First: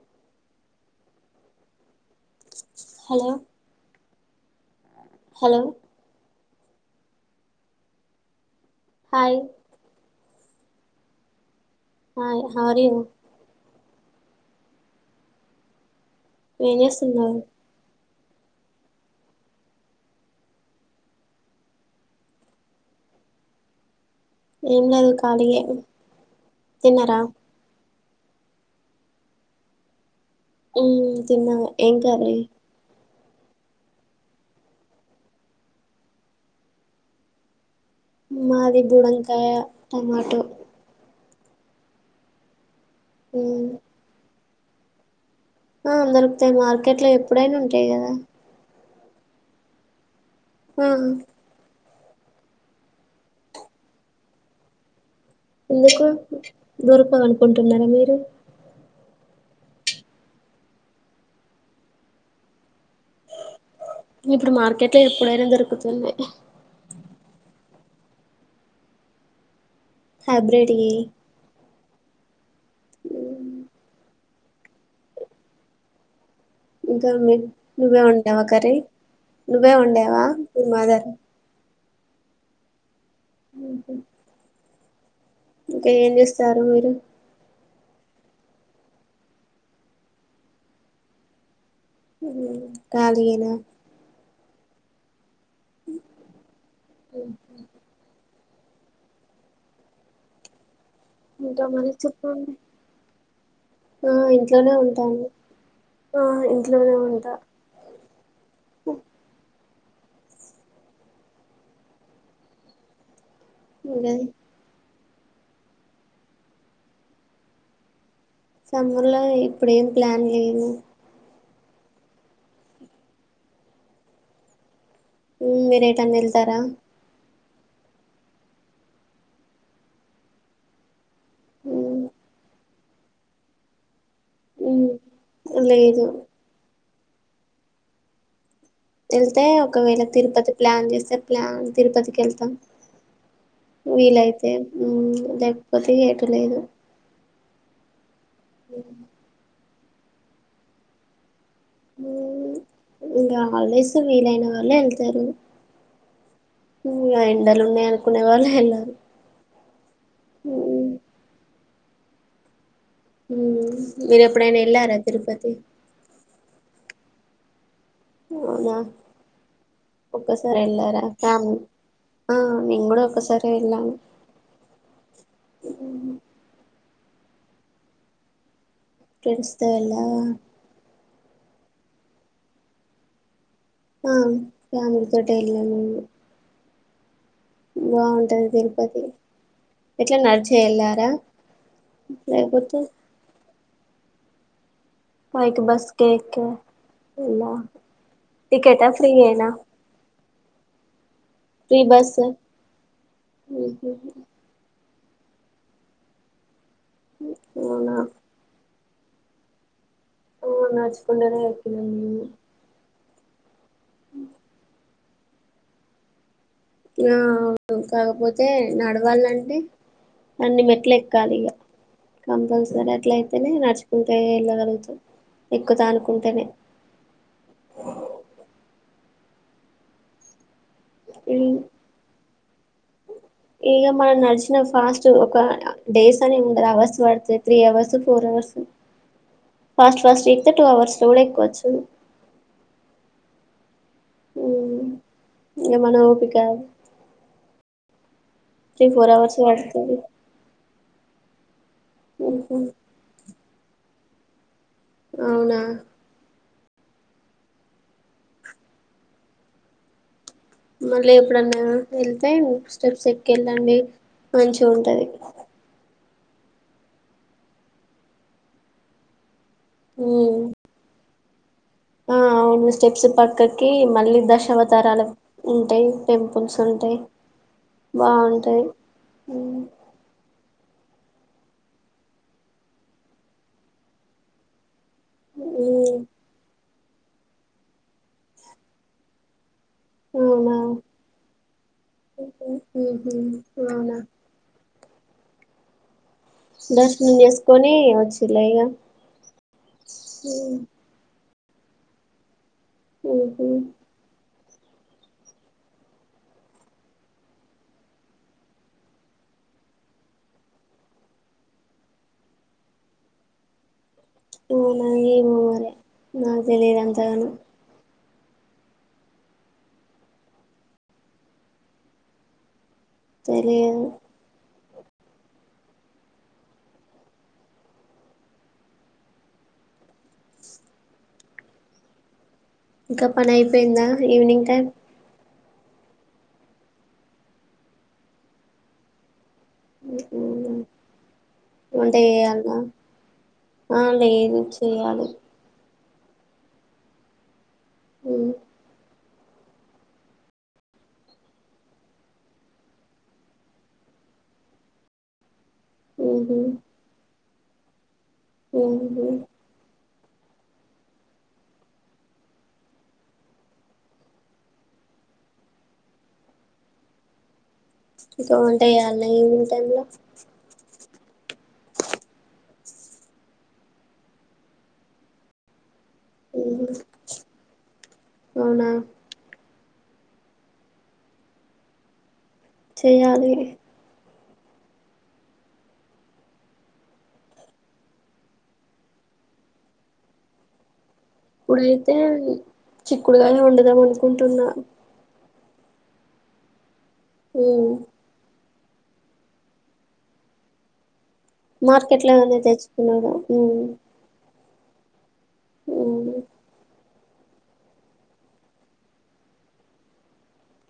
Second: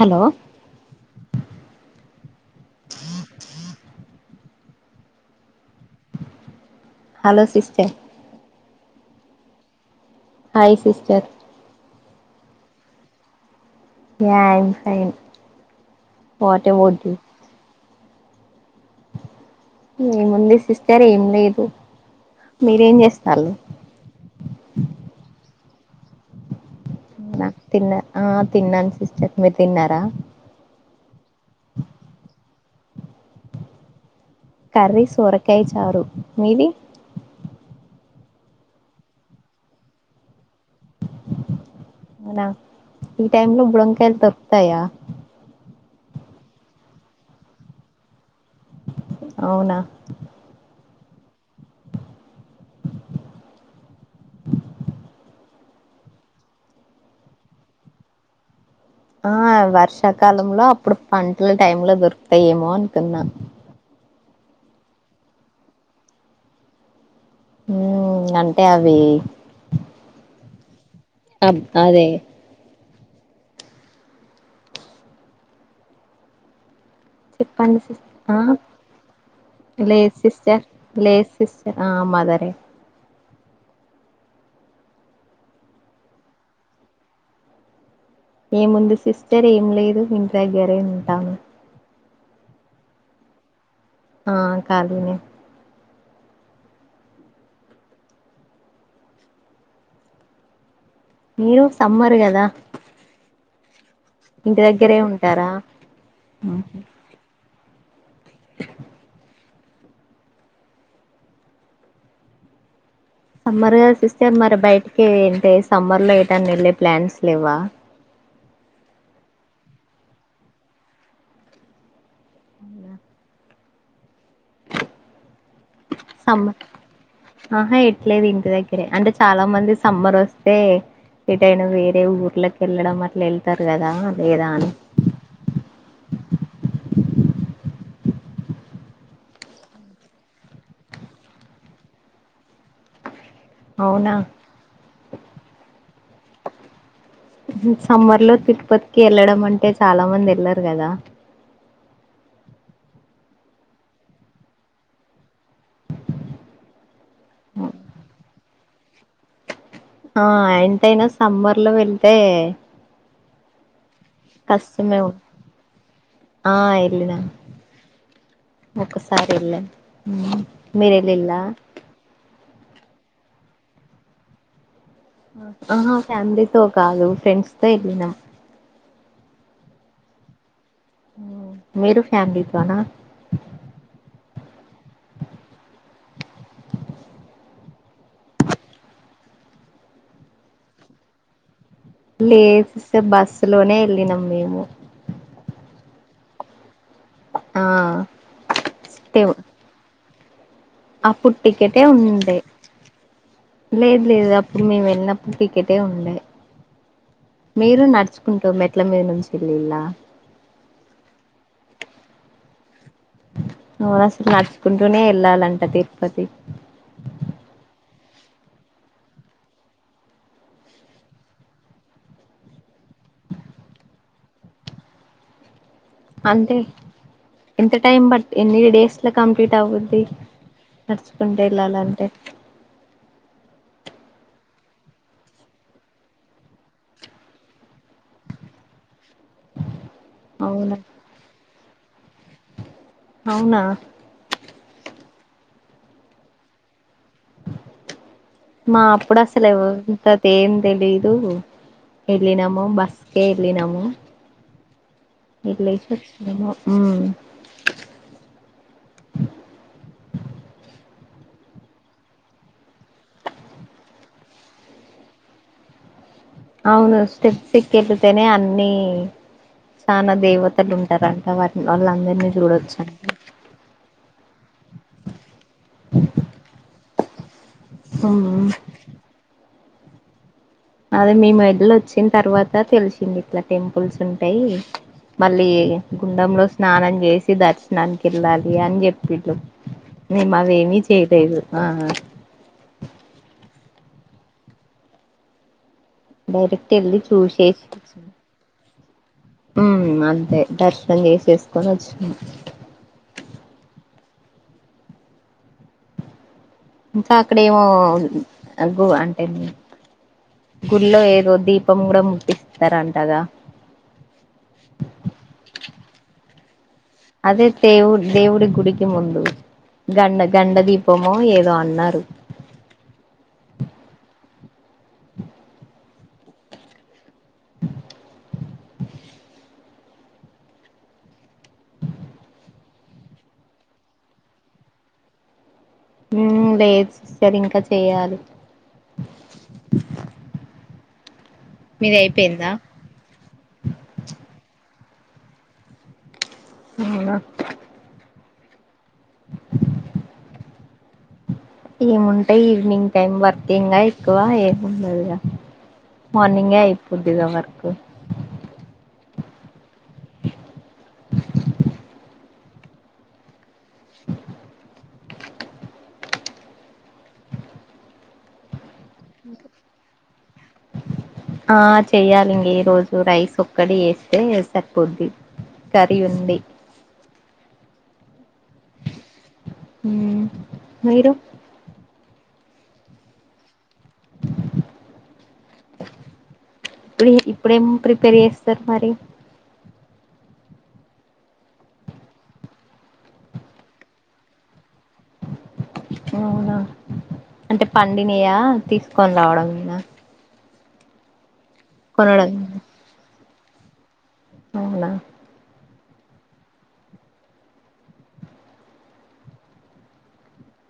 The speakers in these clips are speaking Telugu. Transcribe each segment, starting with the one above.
Hello hello hello hello sister hi hi sister hi how are you yeah I'm fine what ఏం అబౌట్ యు చేస్తున్నారు. ఏముంది సిస్టర్ ఏం లేదు. మీరేం చేస్తన్లు ఏం లేదు కాలిగే నాక్ తిన్న ఆ తిన్నాను సిస్టర్ మీర్ తిన్నారా మ్మ్ తిన్నా ఏం కర్రీ కర్రీ సోరకాయ చారు మీది మాది బుడంకాయ, టమాటో అవునా ఈ టైమ్లో మ్మ్ బుడంకాయలు దొ త్తయా ఆ దొరుకుతాయి మార్కెట్లో ఎప్పుడైనా ఉంటయి కదా అవునా ఆ ఎందుకు దొరకవ్ అనుకుంటున్నారా మీరు ఆ వర్షాకాలంలో అప్పుడు పంటల టైమ్లో దొరుకుతయేమో అనుకున్నా ఇప్పుడు మార్కెట్ల ఎప్పుడైనా దొరుకుతున్నయి. మ్ అంటే అవి హైబ్రేట్యీ అబ్ అదే [inaudible] ఇంకా మీ చెప్పండి నువ్వే సిస్ ఆ వండావా కర్రీ నువ్వే లేదు వండావా మీ సిస్టర్ మదర్ లేదు సిస్టర్ ఆ మదరే ఆ ఇంకా ఏం చేస్తారు మీరు ఏముంది సిస్టర్ ఏం లేదు. ఇంటి దగ్గరే ఉంటాను. కాలియేనా ఆ కాలీనే అఓ ఇంకా మీరు మరి సమ్మర్ కదా చెప్పండి ఆ ఇంటి ఇంట్లోనే దగ్గరే ఉంటాను. ఉంటారా ఆ ఇంట్లోనే ఉంటా కు [unintelligible] ఇంకా సిస్టర్ మరి బైటి కే ఏంటే సమ్మర్ లో ఏటైనా వెళ్ళే ప్లాన్స్ లేవా సమ్మర్ లో ఇప్పుడేం ప్లాన్ లేదు మీరేటన్నఎళ్తారా సమ్మర్ ఆహా ఎట్లేదు ఇంటి దగ్గరే అంటే చాలా మంది సమ్మర్ వస్తే ఎటైన వేరే ఊర్లకి వెళ్ళడం అట్ల వెళ్తారు కదా లేదా అని ఉమ్ లేదు వెళ్తే ఒకవేళ తిరుపతి ప్లాన్ చేస్తే ప్లాన్ తిరుపతికి వెళ్తాం అవునా వీలైతే ఉమ్ లేకపోతే ఎటు లేదు సమ్మర్ లో పిత్ పత్కి ఎల్లడమంటే చాలా మంది వెళ్లారు కదా ఉమ్ ఇంగా ఆల్డేస్ వీలైన వాళ్లేళ్తారు ఇగ ఎండలు ఉన్నాయి అనుకునే వాళ్ళ ఎల్లరు అ ఆ ఎంతయినా సమ్మర్ ల వెళ్తే ఉమ్ మీరు ఎప్పుడైనా ఎల్లార కష్టమే తిరుపతి ల్లినా అవునా ఒసారి ఎల్ళ ఒక్కసారి వెళ్ళారా మీరెల్లిళ్ల ఫ్యామిలీ ఆ నేనుగూడ ఒక్క సరే ఎల్లను ఆహ ఫ్యామిలీతో కాదు ఫ్రెండ్స్ తో ఎళ్ళినం ఫ్రెండ్స్ తో వెళ్ళావా మీరు ఫ్యామలీతోనా ఆ ఫ్యామిలీ తోటే ఎళ్ళమండి బాగుంటది తిరుపతి ఎట్ల నడిచే ఎళ్ళారా లేస్ స బస్ లోనే ఎళ్ళినము మేము ఫైకి బస్కె ఎక్కం ఎలా ఆ టికెటా ఫ్రీ ఎ నా అప్పుడు టికెటే బస్సు ఉండే లేదు లేదు అప్పుడు మేము ఎ నప్పు టికటే ఉండే మీరు అవునా నడుచుకుంటా మెట్ మెట్ల మీద నుంచి ఎళ్లిండ్ల ఆ నడుచుకుంటనే ఎక్కిన మేము ఊ ఆసలు నడుచుకుంటూనే వెళ్ళాలంట తిరుపతి ఆ అవును కాకపోతే నడవాలంటే అన్ని మెట్ల ఎక్కాలి ఇగ కంపల్సరీ అట్ల అయితేనే నడుచుకుంటు ఎళ్ళగలుగుతాం అంతే ఎంత టైం బట్ ఎన్ని డేస్ ఇలా కంప్లీట్ అవుద్ది నడుచుకుంటు ఎలలంటే ఇగ మనం నడిచిన ఫాస్ట్ ఒక డేస్ అని ఉండదు అవర్స్ పడతది three hours four hours fast first ఎక్ తె టూ అవునా అవర్స్ లో కూడా ఎక్కుచ్చు ఉమ్ అవునా ఊమ్ ఇగ మన ఒపిక అది మా త్రీ ఫోర్ అప్పుడు అవర్స్ అసలెవ్ పడుతుంది అంత ఏం తెలీదు వెళ్ళినామో బస్కే లినము అవునా ఏలేసోచినము ఆ మళ్ళీ ఎప్పుడన్నా వెళ్తే స్టెప్స్ ఎక్కి ఎళ్ళండి మంచి ఉంటది అవును స్టెప్స్కికెల్తేనే అన్ని చానా దేవతలు ఉంటర అం అవర్ ఆ అవున్న స్టెప్స్ పక్కకి మళ్ళీ దశావతారలు ఉంటాయి టెంపుల్స్ ఉంటాయి ఉమ్ బాగుంటయి ఉమ్ అదే మీ మెదలో వచ్చిన తర్వాత తెలిసింది ఇట్లా టెంపుల్స్ ఉంటాయి మళ్ళీ గుండెంలో స్నానం చేసి దర్శనానికి వెళ్ళాలి అని చెప్పి మేము అవునా అదేమీ చేయలేదు ఆ అవునా డైరెక్ట్ వెళ్ళి దర్శనం చేసుకొని వచ్చిలాగా ఉ అంతే దర్శనం చేసేస్ కొని వచ్చిన ఓహో ఇంకా అక్కడేమో అంటే గుడిలో ఏదో దీపం కూడా ముట్తిస్తారంటగా అవునా ఏమో మరి నా తెలిదు ఆన్ అదే తేవు ఊ దేవుడి గుడికి ముందు గండ గండ దీపము ఏదో అన్నారు [inaudible] ఇంకా పని అయిపోయిందా ఈవినింగ్ టైం లేదు సిస్టర్ ఇంకా చెయాలి [unintelligible] వంట మీది చేయాల అయిపోయిందా ఆ లేదు చెయాలి అవునా ఏముంటై ఈవినింగ్ టైమ్ వర్తంగా ఎక్కువ ఏముండదుగా మార్నింగ్ అయిపోద్దదివరి క ఓహో [unintelligible] [inaudible] ఇంకా వంట చేయాలా ఈవినింగ్ టైమ్ లో ఆ చేయ్యాలిం ఈ రోజు రైస్ ఒక్కటి చేస్తే సరిపోద్ది కర్రీ ఉంది అవునా మీరు చెయలి ఇప్పుడు ఇప్పుడేం ప్రిపేర్ చేస్తారు మరి ఇప్పుడైతే చిక్కుడుగానే ఉండదాం అనుకుంటున్నా అవునా అంటే ఉమ్ పండినియా తీసుకొని రావడంనా మార్కెట్ కొనడం లోగానే తెచ్చుకున్నారూ ఉమ్ అవునా ఉమ్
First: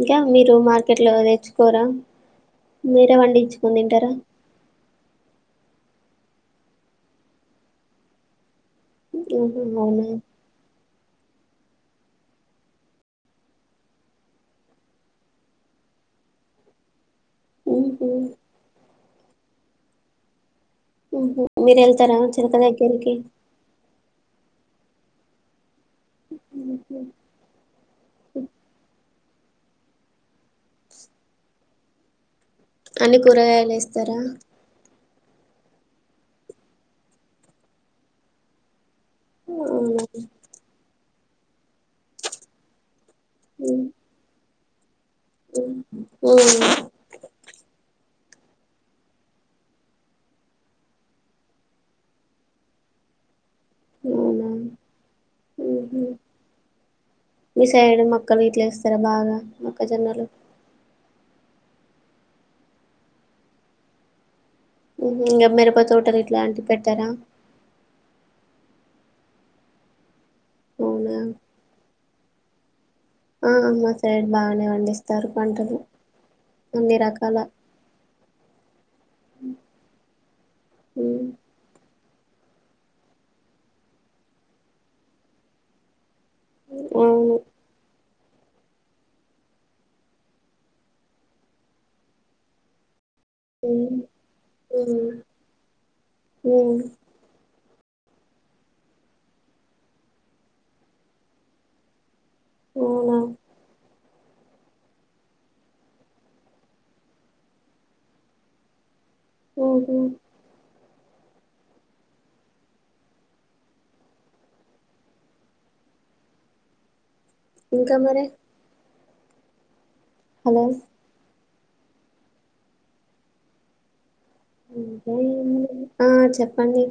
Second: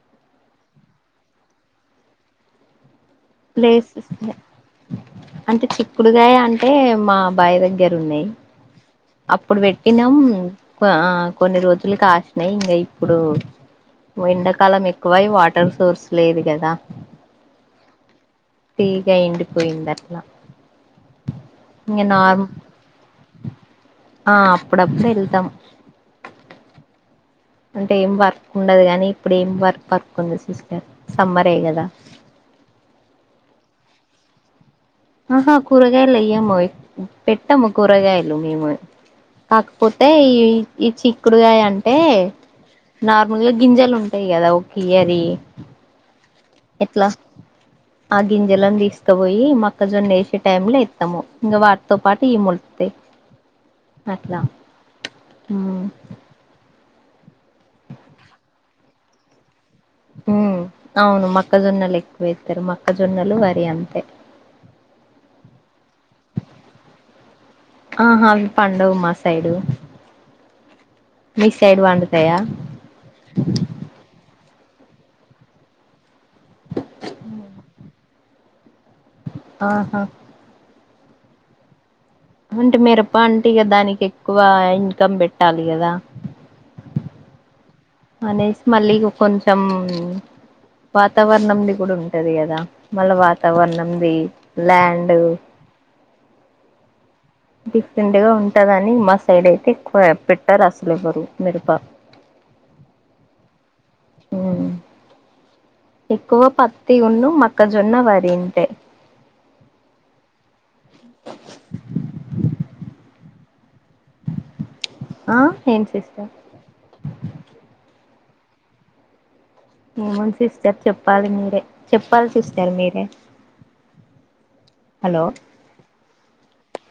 ఇంకా మీరు మార్కెట్ లో తేర్చ్చుకోరా మీరే పండించుకని ప్లేస్ తింటారా చిక్కుడుకయ అంటే మా బాయి దగ్గర ఉన్నాయి అప్పుడు ఉహు అవునా పెట్టినాం కొన్ని రోజులు కాసినాయి ఇంకా ఇప్పుడు ఎండాకాలం ఎక్కువై వాటర్ సోర్స్ లేదు కదా ఉఓహ ఏండిపోయిందట్లా మీరు వెళ్తారా వచ్చారు దగ్గరికి ఆ అప్పుడప్పుడు వెళ్తాం ఉహు అంటే ఏం పర్క్ ఉండదు కాని ఇప్పుడేం వర్క్ పర్క్ ఉంది సిస్టర్ సమ్మరే కదా అన్ని కూరగాయలు వేస్స్తారా ఆహా కూరగాయలు అయ్యాము పెట్టాము కూరగాయలు మేము అవునా కాకపోతే ఈ ఈ చి చిక్కుడుగాయ అంటే నార్మల్ గా ఉమ్ గింజలు ఉంటాయి కదా [unintelligible] వి ఉమ్ ఎట్లా ఆ గింజలలను తీసుకపోయి మక్కజొన్న వేసే టై లో వేస్తాము ఇంకా వాటితో పాటు ఈ మొలితాయి అట్లా అవునా ఆ ఉహు మీ సైడ్ మక్కలు వీట్లే వ ఇస్తారా బాగా మొక్కజొన్నలు హ అవును మ మొక్కజొన్నలు ఎక్కువ ఇస్తారు మొక్కజొన్నలు వరి అంతే ఇంకా మిరప తోటలు ఇట్లా అంటివి పెట్టారా పాండవు మా సైడు అవునా మీ సైడ్ పండుతాయా ఆ మా సైడ్ బా నే పండిస్తారు పంటలు అన్ని రకాల ఆహా అ అంటే మిరప్ప అంటే ఇక దానికి ఎక్కువ ఇన్కమ్ పెట్టాలి కదా అవును అనేసి మళ్ళీ కొంచెం వాతావరణంది కూడా ఉంటది కదా మళ్ళ ఉమ్ వాతావరణంది ఉమ్ ల్యాండ్ ఉమ్ డిఫరెంట్ గా ఉంటదని మా సైడ్ అయితే ఎక్కువ పెట్టారు అసలు ఎవ్వరు మిరుప అవునా హ ఎక్కువ పత్తి ఉన్న మక్కజొన్న వరింతే ఓహఓ ఆ ఏేం సిస్టర్ ఇంకా మర ఏము సిస్టర్ చెప్పాలి మీరే చెప్పాలీ సిస్టర్ మీరే హలో అకాే చెప్పండి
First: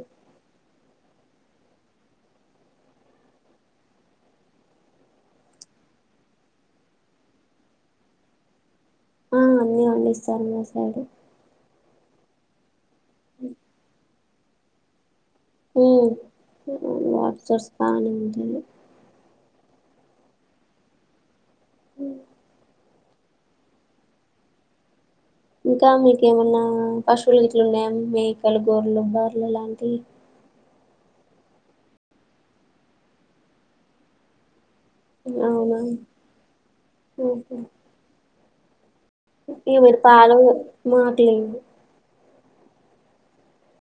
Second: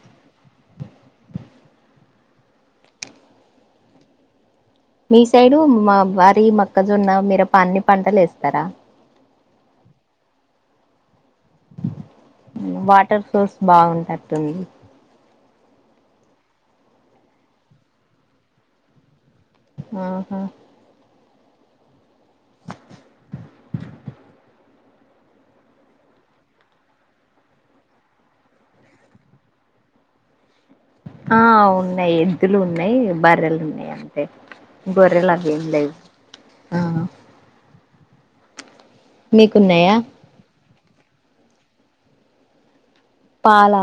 మీ సైడు మా వరి మక్కజున్న మీర పా అన్ని పంటలు వేస్తారా ఆ అన్నిీ పండిస్తారు మా సైడ్ వాట్ వార్ సోర్స్ బాగుంటారు తం వాట్స స్ాని ఉంట ఆహా ఉ ఇంకా మీకేమన్నా పశువులు ఇట్లు ఉన్నాయా మేకలు గొర్రలు బరలు లాంటివి ఆ ఉన్నాయి ఎద్దులు ఉన్నాయి బర్రెలు ఉన్నాయి అంటే గోరేలు అట్లేమ్ అవునా లెవ్ ఇరి పాల మా పాలా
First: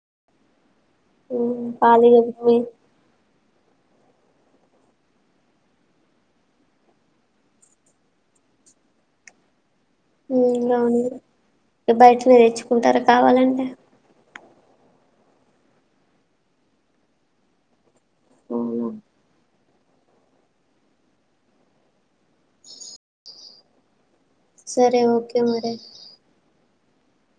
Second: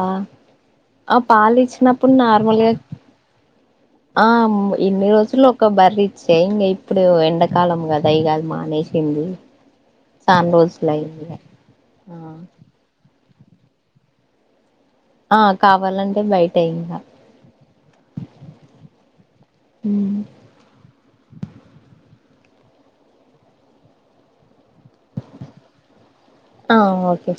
ఆ పాల ఇచ్చినప్పుడు ఖాళీగా నార్మల్గా ఆ ఇన్ని రోజులు ఒక బర్ర ఇచ్చాయి ఇంకా ఇప్పుడు ఎండాకాలం కదావి కాదు మానేసింది చానా రోజులు అవుడి అయింది ఇగ బయట మీరు తెచ్చుకుంటారా కావాలండి అ ఆ కావాలంటే బయట అయ్యక ఆ అ సరే ఓకే మరి ఆ ఓకే